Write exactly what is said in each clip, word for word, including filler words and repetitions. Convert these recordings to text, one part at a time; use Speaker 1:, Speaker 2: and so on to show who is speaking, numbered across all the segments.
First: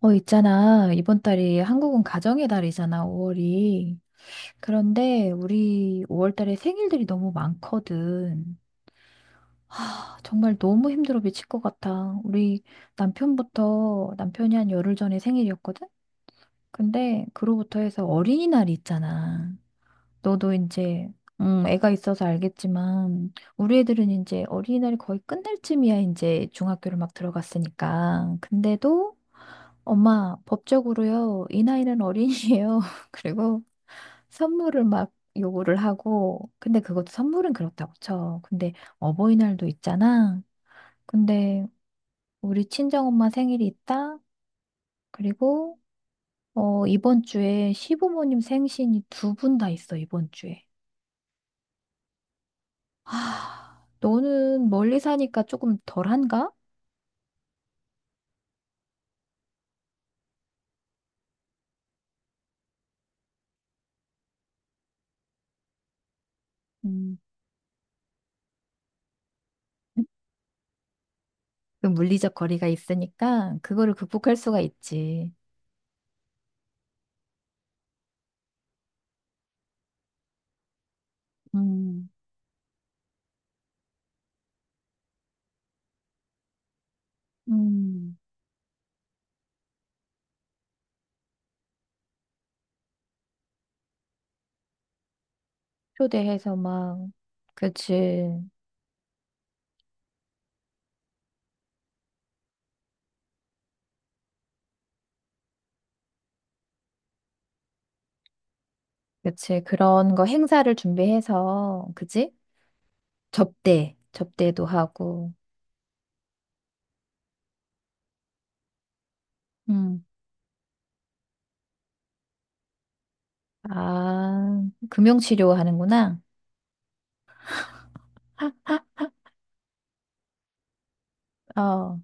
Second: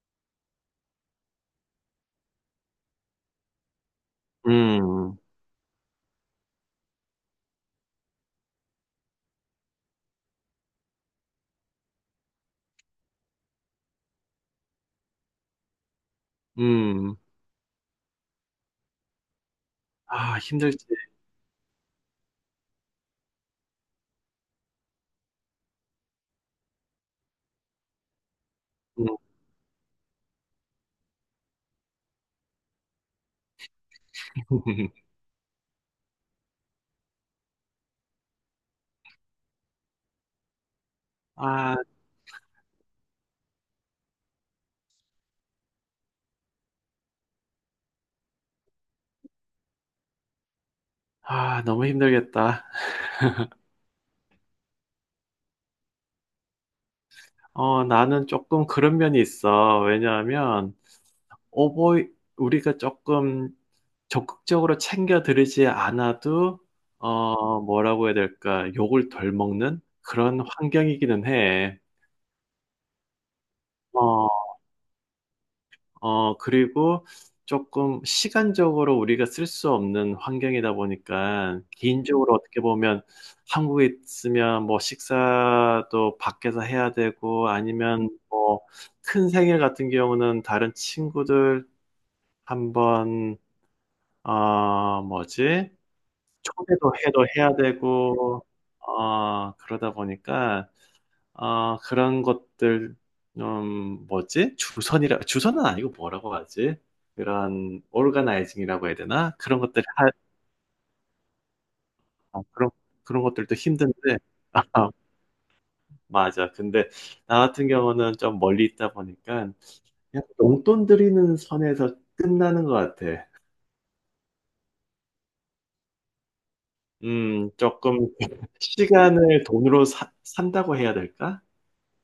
Speaker 1: 어, 있잖아. 이번 달이 한국은 가정의 달이잖아, 오월이.
Speaker 2: 음.
Speaker 1: 그런데 우리 오월 달에 생일들이 너무 많거든. 아, 정말 너무 힘들어 미칠 것 같아. 우리 남편부터, 남편이 한 열흘 전에 생일이었거든?
Speaker 2: 음.
Speaker 1: 근데 그로부터 해서 어린이날이 있잖아.
Speaker 2: 아,
Speaker 1: 너도
Speaker 2: 힘들지.
Speaker 1: 이제, 음, 애가 있어서 알겠지만, 우리 애들은 이제 어린이날이 거의 끝날 쯤이야, 이제 중학교를 막 들어갔으니까.
Speaker 2: 음.
Speaker 1: 근데도 엄마, 법적으로요, 이 나이는 어린이에요. 그리고 선물을 막 요구를 하고, 근데 그것도 선물은 그렇다고 쳐. 근데 어버이날도 있잖아. 근데
Speaker 2: 아,
Speaker 1: 우리 친정엄마 생일이 있다. 그리고, 어, 이번 주에 시부모님 생신이 두 분 다 있어, 이번 주에.
Speaker 2: 아, 너무 힘들겠다.
Speaker 1: 아, 너는 멀리 사니까 조금 덜한가?
Speaker 2: 어, 나는 조금 그런 면이 있어. 왜냐하면 오버이, 우리가 조금 적극적으로 챙겨드리지 않아도,
Speaker 1: 음,
Speaker 2: 어, 뭐라고 해야 될까, 욕을 덜 먹는 그런 환경이기는 해.
Speaker 1: 그 물리적 거리가 있으니까 그거를
Speaker 2: 어,
Speaker 1: 극복할 수가 있지.
Speaker 2: 어, 그리고 조금 시간적으로 우리가 쓸 수 없는 환경이다 보니까,
Speaker 1: 음,
Speaker 2: 개인적으로 어떻게 보면 한국에 있으면 뭐 식사도 밖에서 해야 되고, 아니면
Speaker 1: 음.
Speaker 2: 뭐 큰 생일 같은 경우는 다른 친구들 한번 어, 뭐지?
Speaker 1: 초대해서
Speaker 2: 초대도
Speaker 1: 막,
Speaker 2: 해도 해야
Speaker 1: 그치.
Speaker 2: 되고, 어, 그러다 보니까, 아, 그런 것들, 음, 뭐지? 주선이라, 주선은 아니고 뭐라고 하지? 그런, 오르가나이징이라고 해야 되나? 그런
Speaker 1: 그치.
Speaker 2: 것들, 할,
Speaker 1: 그런 거 행사를 준비해서, 그치?
Speaker 2: 아, 그런, 그런 것들도
Speaker 1: 접대,
Speaker 2: 힘든데,
Speaker 1: 접대도
Speaker 2: 아,
Speaker 1: 하고.
Speaker 2: 맞아. 근데 나 같은 경우는 좀 멀리 있다 보니까,
Speaker 1: 음.
Speaker 2: 그냥 용돈 드리는 선에서 끝나는 것 같아.
Speaker 1: 아, 금융치료 하는구나.
Speaker 2: 음, 조금, 시간을 돈으로 사- 산다고 해야 될까?
Speaker 1: 어.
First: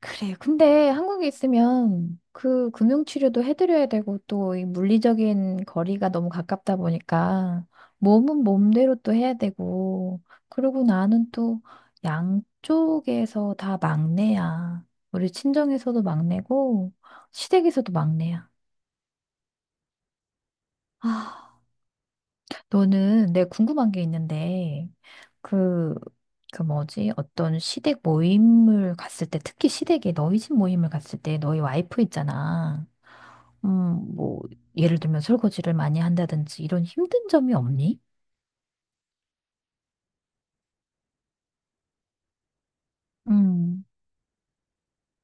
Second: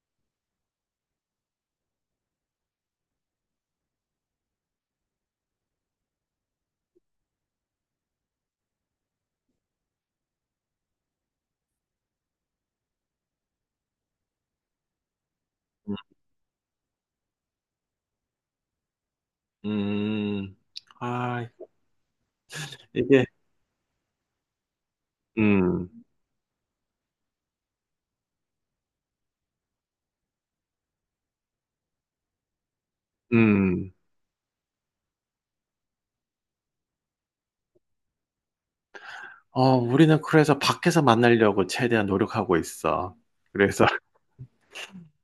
Speaker 1: 그래. 근데 한국에 있으면 그 금융치료도 해드려야 되고 또 이 물리적인 거리가 너무 가깝다 보니까 몸은 몸대로 또 해야 되고 그러고 나는 또 양쪽에서 다 막내야. 우리 친정에서도 막내고 시댁에서도 막내야.
Speaker 2: 음, 음. 아,
Speaker 1: 아,
Speaker 2: 이게,
Speaker 1: 너는 내 궁금한 게 있는데
Speaker 2: 음,
Speaker 1: 그, 그 뭐지? 어떤 시댁 모임을 갔을 때 특히 시댁에 너희 집 모임을 갔을 때 너희 와이프 있잖아. 음,
Speaker 2: 음.
Speaker 1: 뭐, 예를 들면 설거지를 많이 한다든지 이런 힘든 점이 없니?
Speaker 2: 어, 우리는 그래서 밖에서 만나려고 최대한 노력하고 있어.
Speaker 1: 음,
Speaker 2: 그래서,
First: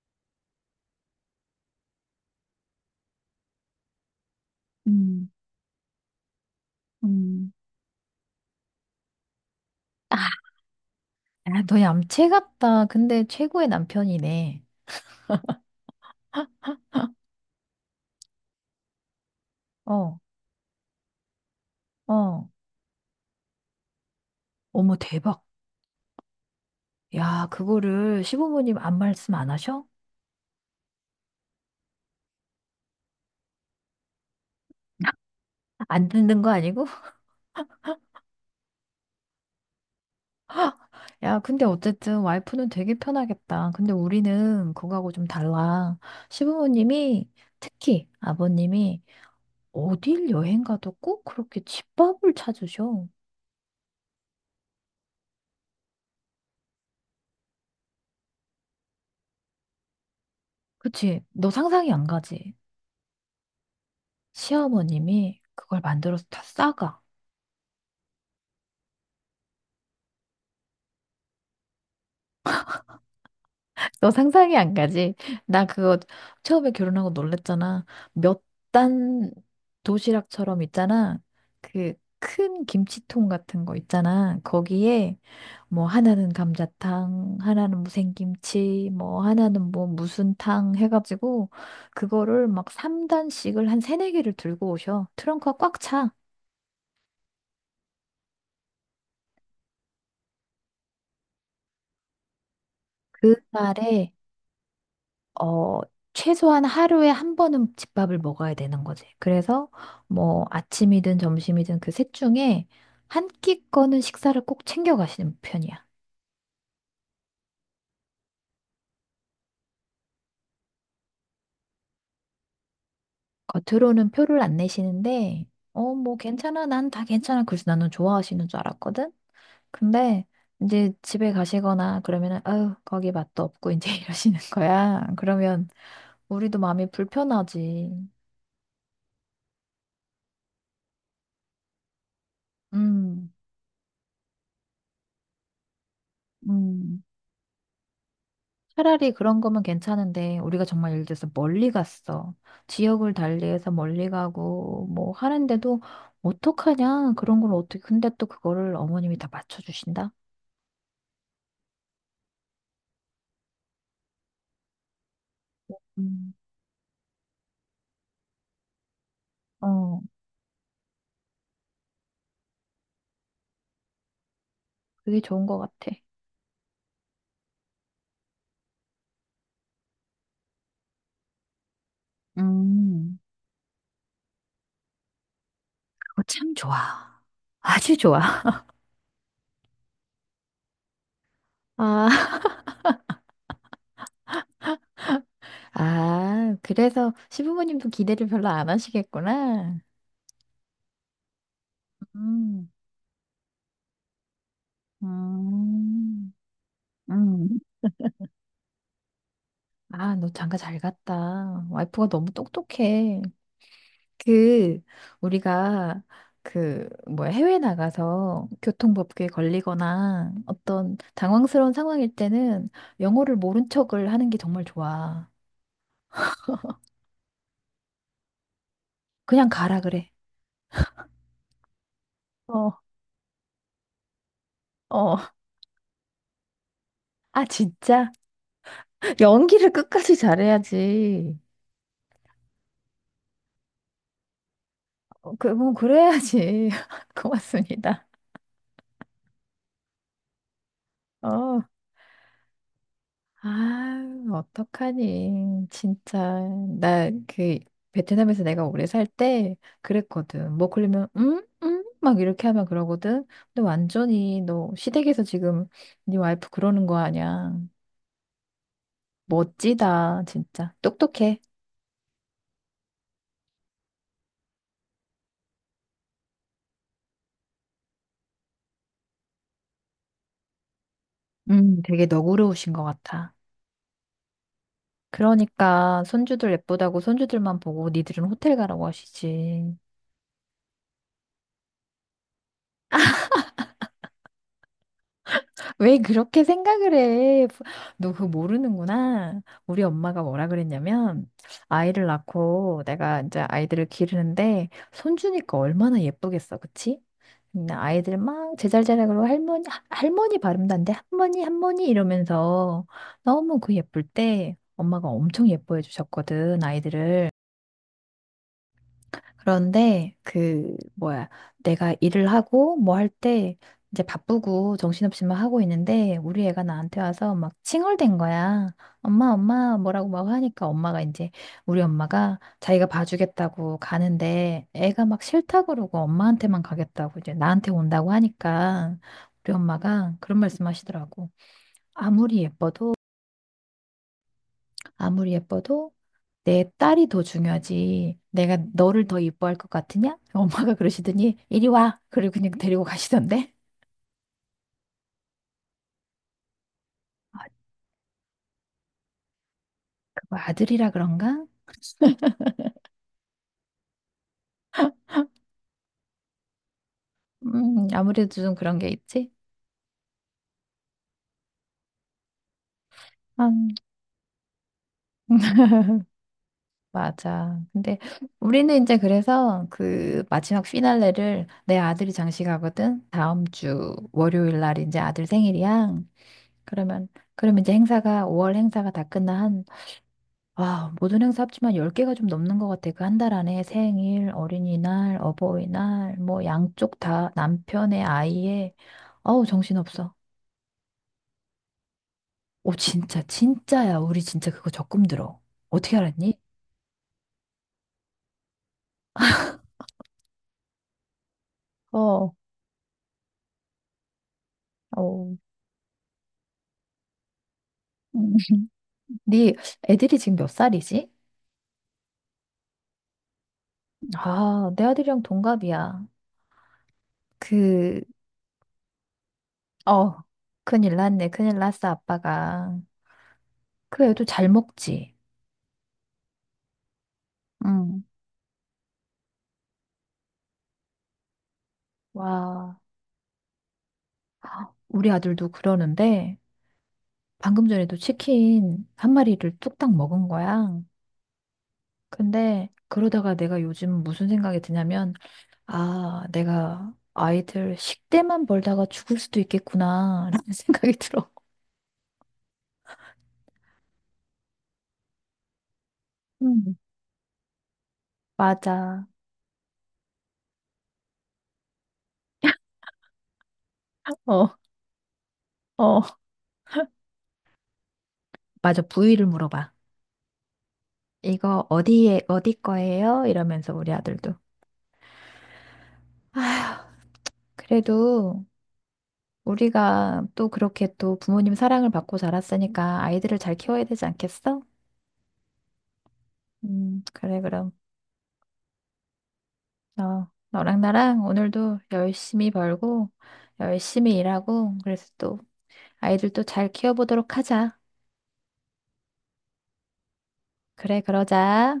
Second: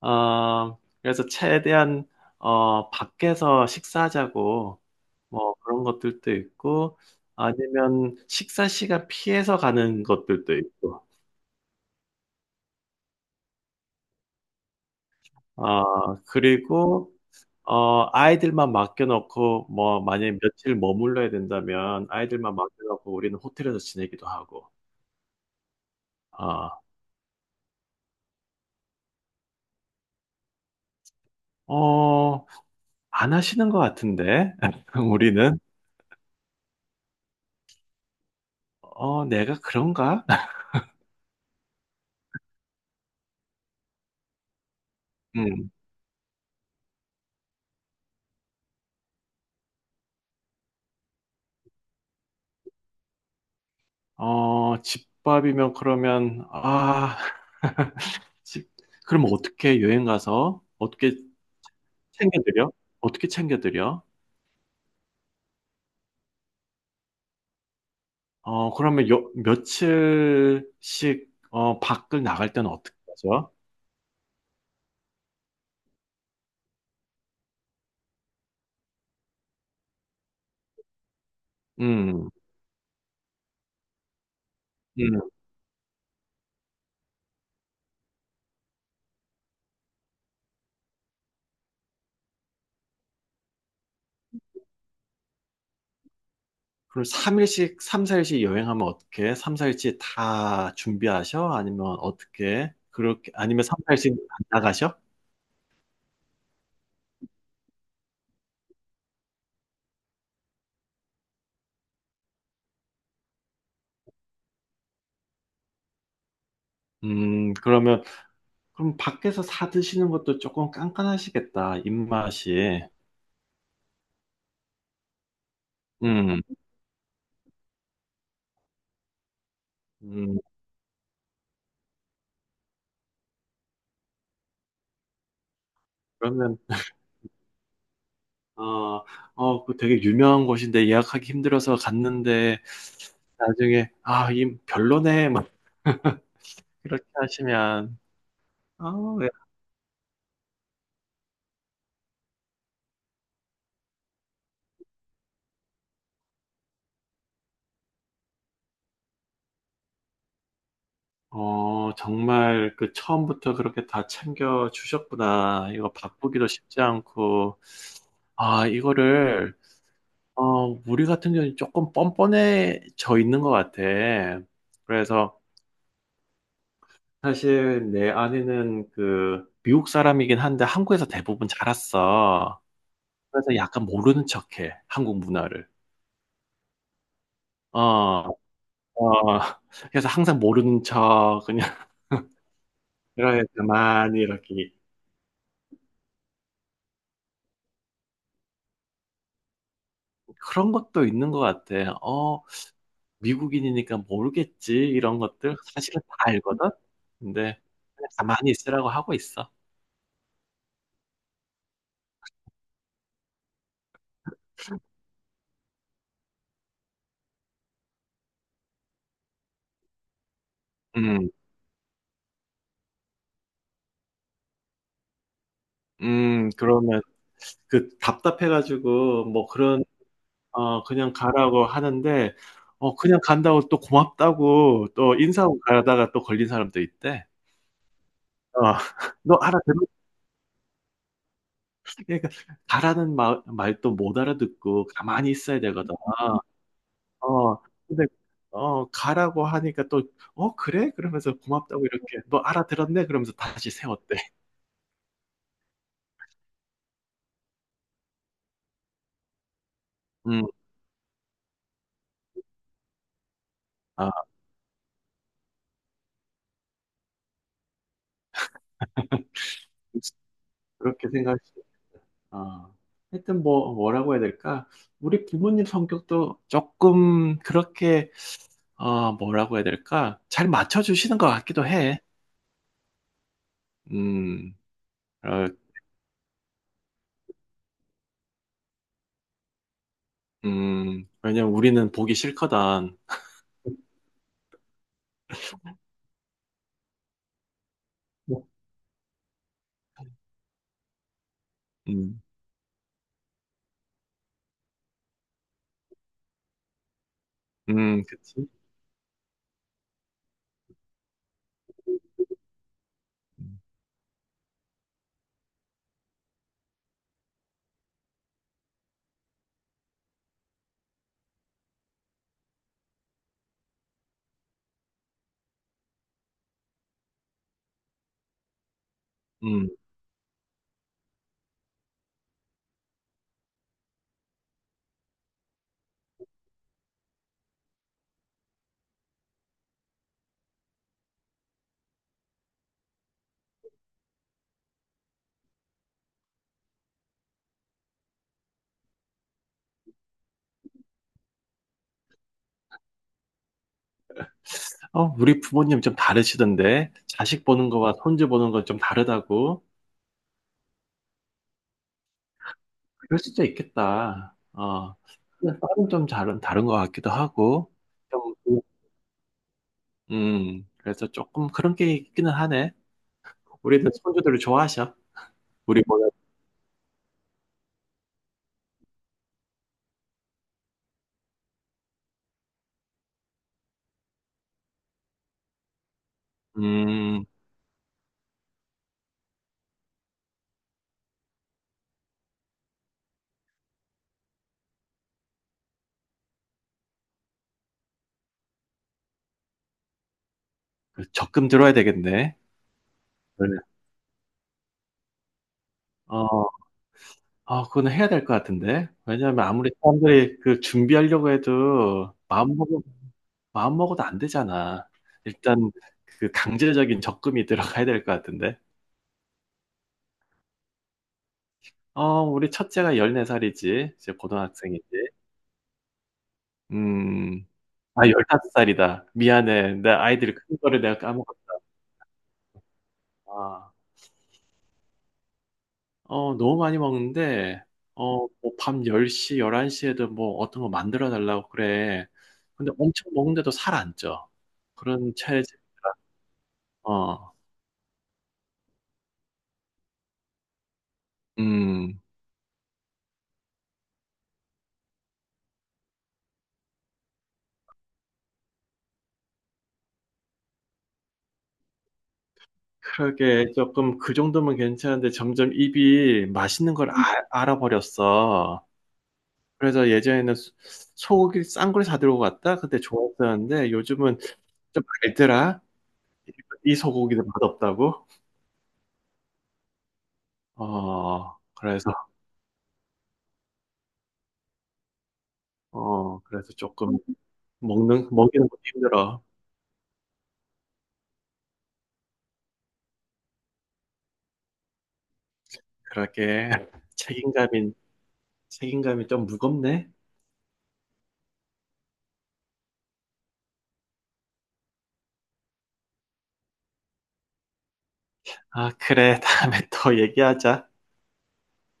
Speaker 2: 어, 그래서 최대한, 어, 밖에서 식사하자고,
Speaker 1: 음,
Speaker 2: 뭐 그런 것들도 있고,
Speaker 1: 음.
Speaker 2: 아니면 식사 시간 피해서 가는
Speaker 1: 아,
Speaker 2: 것들도 있고,
Speaker 1: 너 얌체 같다. 근데 최고의 남편이네.
Speaker 2: 어, 그리고, 어, 아이들만 맡겨놓고, 뭐,
Speaker 1: 어,
Speaker 2: 만약에 며칠 머물러야 된다면,
Speaker 1: 어.
Speaker 2: 아이들만 맡겨놓고 우리는 호텔에서 지내기도 하고,
Speaker 1: 어머, 대박.
Speaker 2: 어,
Speaker 1: 야, 그거를 시부모님 안 말씀 안 하셔?
Speaker 2: 어, 안 하시는 것 같은데, 우리는.
Speaker 1: 안 듣는 거 아니고?
Speaker 2: 어, 내가 그런가?
Speaker 1: 야, 근데 어쨌든 와이프는 되게 편하겠다. 근데 우리는 그거하고 좀
Speaker 2: 음.
Speaker 1: 달라. 시부모님이 특히 아버님이 어딜 여행 가도 꼭 그렇게 집밥을 찾으셔.
Speaker 2: 어, 집밥이면 그러면, 아, 집, 그럼 어떻게 여행 가서 어떻게
Speaker 1: 그치. 너 상상이 안 가지.
Speaker 2: 챙겨드려? 어떻게 챙겨드려?
Speaker 1: 시어머님이 그걸 만들어서 다 싸가.
Speaker 2: 어, 그러면 요, 며칠씩, 어, 밖을 나갈 때는 어떻게 하죠?
Speaker 1: 너 상상이 안 가지. 나 그거 처음에 결혼하고 놀랬잖아. 몇 단 도시락처럼 있잖아. 그
Speaker 2: 음,
Speaker 1: 큰 김치통 같은 거 있잖아. 거기에
Speaker 2: 음.
Speaker 1: 뭐 하나는 감자탕, 하나는 무생김치, 뭐 하나는 뭐 무슨 탕 해가지고 그거를 막 삼 단씩을 한 세네 개를 들고 오셔. 트렁크가 꽉 차.
Speaker 2: 그럼 삼 일씩, 삼, 사 일씩 여행하면 어떻게? 삼, 사 일씩 다 준비하셔? 아니면 어떻게? 그렇게,
Speaker 1: 그
Speaker 2: 아니면 삼,
Speaker 1: 날에
Speaker 2: 사 일씩 안 나가셔?
Speaker 1: 어, 최소한 하루에 한 번은 집밥을 먹어야 되는 거지. 그래서 뭐 아침이든 점심이든 그 셋 중에 한 끼거는 식사를 꼭 챙겨가시는 편이야.
Speaker 2: 음, 그러면 그럼 밖에서 사 드시는 것도 조금 깐깐하시겠다, 입맛이.
Speaker 1: 겉으로는 표를 안 내시는데, 어, 뭐
Speaker 2: 음,
Speaker 1: 괜찮아. 난 다 괜찮아. 그래서 나는 좋아하시는 줄 알았거든. 근데
Speaker 2: 음,
Speaker 1: 이제 집에 가시거나 그러면은, 아유, 거기 맛도 없고 이제 이러시는 거야. 그러면
Speaker 2: 그러면,
Speaker 1: 우리도 마음이 불편하지.
Speaker 2: 어, 어, 그 되게 유명한 곳인데 예약하기 힘들어서 갔는데
Speaker 1: 음,
Speaker 2: 나중에, 아, 이 별로네, 막
Speaker 1: 음.
Speaker 2: 이렇게 하시면, 아,
Speaker 1: 차라리
Speaker 2: 왜-
Speaker 1: 그런 거면 괜찮은데 우리가 정말 예를 들어서 멀리 갔어. 지역을 달리해서 멀리 가고 뭐 하는데도 어떡하냐? 그런 걸 어떻게 근데 또 그거를 어머님이 다 맞춰주신다?
Speaker 2: 어, 정말 그 처음부터 그렇게 다 챙겨 주셨구나. 이거
Speaker 1: 음,
Speaker 2: 바쁘기도 쉽지 않고, 아, 이거를,
Speaker 1: 어,
Speaker 2: 어, 우리 같은 경우는 조금 뻔뻔해져 있는 것 같아.
Speaker 1: 그게
Speaker 2: 그래서,
Speaker 1: 좋은 것 같아.
Speaker 2: 사실 내 아내는 그 미국 사람이긴 한데 한국에서 대부분 자랐어.
Speaker 1: 음,
Speaker 2: 그래서 약간 모르는 척해 한국 문화를.
Speaker 1: 그거 참 좋아. 아주 좋아.
Speaker 2: 어, 어. 그래서 항상 모르는 척 그냥,
Speaker 1: 아,
Speaker 2: 이렇게 가만히 이렇게,
Speaker 1: 아, 그래서 시부모님도 기대를 별로 안 하시겠구나.
Speaker 2: 그런 것도 있는 것 같아. 어,
Speaker 1: 음,
Speaker 2: 미국인이니까 모르겠지, 이런 것들 사실은 다
Speaker 1: 음,
Speaker 2: 알거든.
Speaker 1: 음.
Speaker 2: 근데 그냥 가만히 있으라고 하고 있어.
Speaker 1: 아, 너 장가 잘 갔다. 와이프가 너무 똑똑해. 그 우리가 그 뭐야 해외 나가서 교통법규에 걸리거나 어떤
Speaker 2: 음,
Speaker 1: 당황스러운 상황일 때는 영어를 모른 척을 하는 게 정말 좋아.
Speaker 2: 음, 그러면 그 답답해가지고 뭐
Speaker 1: 그냥 가라
Speaker 2: 그런,
Speaker 1: 그래.
Speaker 2: 어 그냥 가라고 하는데
Speaker 1: 어,
Speaker 2: 어 그냥 간다고 또 고맙다고 또
Speaker 1: 어.
Speaker 2: 인사하고 가다가 또 걸린 사람도 있대.
Speaker 1: 아 진짜.
Speaker 2: 어. 너
Speaker 1: 연기를
Speaker 2: 알아들어?
Speaker 1: 끝까지 잘해야지.
Speaker 2: 그러니까 가라는 말 말도 못 알아듣고 가만히
Speaker 1: 어, 그,
Speaker 2: 있어야
Speaker 1: 뭐
Speaker 2: 되거든.
Speaker 1: 그래야지.
Speaker 2: 어. 근데
Speaker 1: 고맙습니다.
Speaker 2: 어 가라고 하니까 또 "어 그래?" 그러면서
Speaker 1: 어,
Speaker 2: 고맙다고 이렇게 "너 알아들었네?" 그러면서 다시
Speaker 1: 아,
Speaker 2: 세웠대.
Speaker 1: 어떡하니. 진짜. 나 그 베트남에서 내가 오래 살 때
Speaker 2: 음.
Speaker 1: 그랬거든. 뭐 그러면 응? 응? 막 이렇게 하면 그러거든. 근데
Speaker 2: 아
Speaker 1: 완전히 너 시댁에서 지금 네 와이프 그러는 거 아니야.
Speaker 2: 그래서
Speaker 1: 멋지다, 진짜.
Speaker 2: 그렇게 생각할
Speaker 1: 똑똑해.
Speaker 2: 수, 아. 하여튼 뭐 뭐라고 해야 될까? 우리 부모님 성격도 쪼끔 그렇게, 어, 뭐라고 해야 될까? 잘 맞춰주시는 것 같기도
Speaker 1: 음,
Speaker 2: 해.
Speaker 1: 되게 너그러우신 것 같아.
Speaker 2: 음, 어,
Speaker 1: 그러니까 손주들 예쁘다고 손주들만 보고 니들은 호텔 가라고 하시지.
Speaker 2: 음, 왜냐면 우리는 보기 싫거든.
Speaker 1: 왜 그렇게 생각을 해? 부- 너 그거 모르는구나. 우리 엄마가 뭐라 그랬냐면, 아이를
Speaker 2: 음,
Speaker 1: 낳고 내가 이제 아이들을 기르는데, 손주니까 얼마나 예쁘겠어, 그치? 근데
Speaker 2: 음,
Speaker 1: 아이들
Speaker 2: 그치?
Speaker 1: 막 제잘제잘하고 할머니, 하- 할머니 발음단데, 할머니, 할머니 이러면서 너무 그 예쁠 때 엄마가 엄청 예뻐해 주셨거든, 아이들을. 그런데 그 뭐야 내가 일을 하고 뭐 할 때 이제 바쁘고 정신없이 막 하고 있는데 우리 애가 나한테 와서 막 칭얼댄 거야. 엄마
Speaker 2: 음,
Speaker 1: 엄마 뭐라고 막 하니까 엄마가 이제 우리 엄마가 자기가 봐주겠다고 가는데 애가 막 싫다 그러고 엄마한테만 가겠다고 이제 나한테 온다고 하니까 우리 엄마가 그런 말씀 하시더라고. 아무리 예뻐도 아무리 예뻐도 내 딸이 더 중요하지. 내가 너를 더 이뻐할 것 같으냐? 엄마가 그러시더니 이리 와. 그리고 그냥 데리고 가시던데.
Speaker 2: 어, 우리 부모님 좀 다르시던데?
Speaker 1: 아,
Speaker 2: 자식 보는 거와 손주 보는 건 좀 다르다고?
Speaker 1: 그거 아들이라 그런가?
Speaker 2: 그럴 수도 있겠다. 어, 딸은 좀 다른, 다른 것 같기도 하고.
Speaker 1: 음, 아무래도
Speaker 2: 좀,
Speaker 1: 좀 그런 게 있지.
Speaker 2: 음, 그래서 조금 그런 게 있기는 하네.
Speaker 1: 음.
Speaker 2: 우리도 손주들을 좋아하셔. 우리보다,
Speaker 1: 맞아. 근데 우리는 이제 그래서 그 마지막 피날레를 내 아들이 장식하거든. 다음 주 월요일 날 이제 아들 생일이야. 그러면
Speaker 2: 음,
Speaker 1: 그러면 이제 행사가 오월 행사가 다 끝나. 와, 모든 행사 합치면 열 개가 좀 넘는 것 같아. 그 한 달 안에 생일, 어린이날, 어버이날, 뭐 양쪽 다 남편의 아이의. 어우, 정신없어.
Speaker 2: 그 적금 들어야 되겠네.
Speaker 1: 오, 진짜, 진짜야. 우리 진짜 그거 적금 들어. 어떻게 알았니?
Speaker 2: 어. 아 그거는 해야 될 것 같은데. 왜냐하면 아무리 사람들이 그 준비하려고 해도
Speaker 1: 어,
Speaker 2: 마음먹어 마음먹어도 안 되잖아.
Speaker 1: 어.
Speaker 2: 일단 그 강제적인 적금이 들어가야 될 것 같은데.
Speaker 1: 네. 애들이 지금 몇 살이지?
Speaker 2: 어 우리 첫째가 열네 살이지. 이제
Speaker 1: 아, 내
Speaker 2: 고등학생이지.
Speaker 1: 아들이랑 동갑이야.
Speaker 2: 음.
Speaker 1: 그,
Speaker 2: 아 열다섯 살이다. 미안해. 내
Speaker 1: 어,
Speaker 2: 아이들이 큰 거를
Speaker 1: 큰일
Speaker 2: 내가
Speaker 1: 났네.
Speaker 2: 까먹었다.
Speaker 1: 큰일 났어, 아빠가.
Speaker 2: 아.
Speaker 1: 그 애도 잘 먹지.
Speaker 2: 어 너무 많이 먹는데,
Speaker 1: 응.
Speaker 2: 어 뭐 밤 1 0 열한 일 한 시에도 뭐 어떤 거 만들어 달라고 그래. 근데
Speaker 1: 와,
Speaker 2: 엄청 먹는데도 살 안 쪄.
Speaker 1: 우리
Speaker 2: 그런 체
Speaker 1: 아들도
Speaker 2: 질
Speaker 1: 그러는데.
Speaker 2: 어,
Speaker 1: 방금 전에도 치킨 한 마리를 뚝딱 먹은 거야.
Speaker 2: 음,
Speaker 1: 근데 그러다가 내가 요즘 무슨 생각이 드냐면, 아, 내가 아이들 식대만 벌다가 죽을 수도 있겠구나, 라는 생각이 들어.
Speaker 2: 그러게, 조금 그 정도면 괜찮은데 점점 입이 맛있는
Speaker 1: 음,
Speaker 2: 걸, 음, 아- 알아버렸어.
Speaker 1: 맞아.
Speaker 2: 그래서 예전에는 소- 소고기 싼 걸 사들고 갔다? 그때 좋았었는데 요즘은
Speaker 1: 어,
Speaker 2: 좀 알더라.
Speaker 1: 어.
Speaker 2: 이 소고기도 맛없다고?
Speaker 1: 맞아, 부위를 물어봐.
Speaker 2: 어,
Speaker 1: 이거
Speaker 2: 그래서,
Speaker 1: 어디에, 어디 거예요? 이러면서 우리 아들도.
Speaker 2: 어, 그래서 조금 먹는,
Speaker 1: 그래도
Speaker 2: 먹이는 것도 힘들어.
Speaker 1: 우리가 또 그렇게 또 부모님 사랑을 받고 자랐으니까 아이들을 잘 키워야 되지 않겠어?
Speaker 2: 그러게.
Speaker 1: 음, 그래, 그럼.
Speaker 2: 책임감이, 책임감이 좀 무겁네.
Speaker 1: 너, 너랑 나랑 오늘도 열심히 벌고, 열심히 일하고, 그래서 또 아이들도 잘 키워보도록 하자.
Speaker 2: 아, 그래. 다음에 또 얘기하자.
Speaker 1: 그래, 그러자.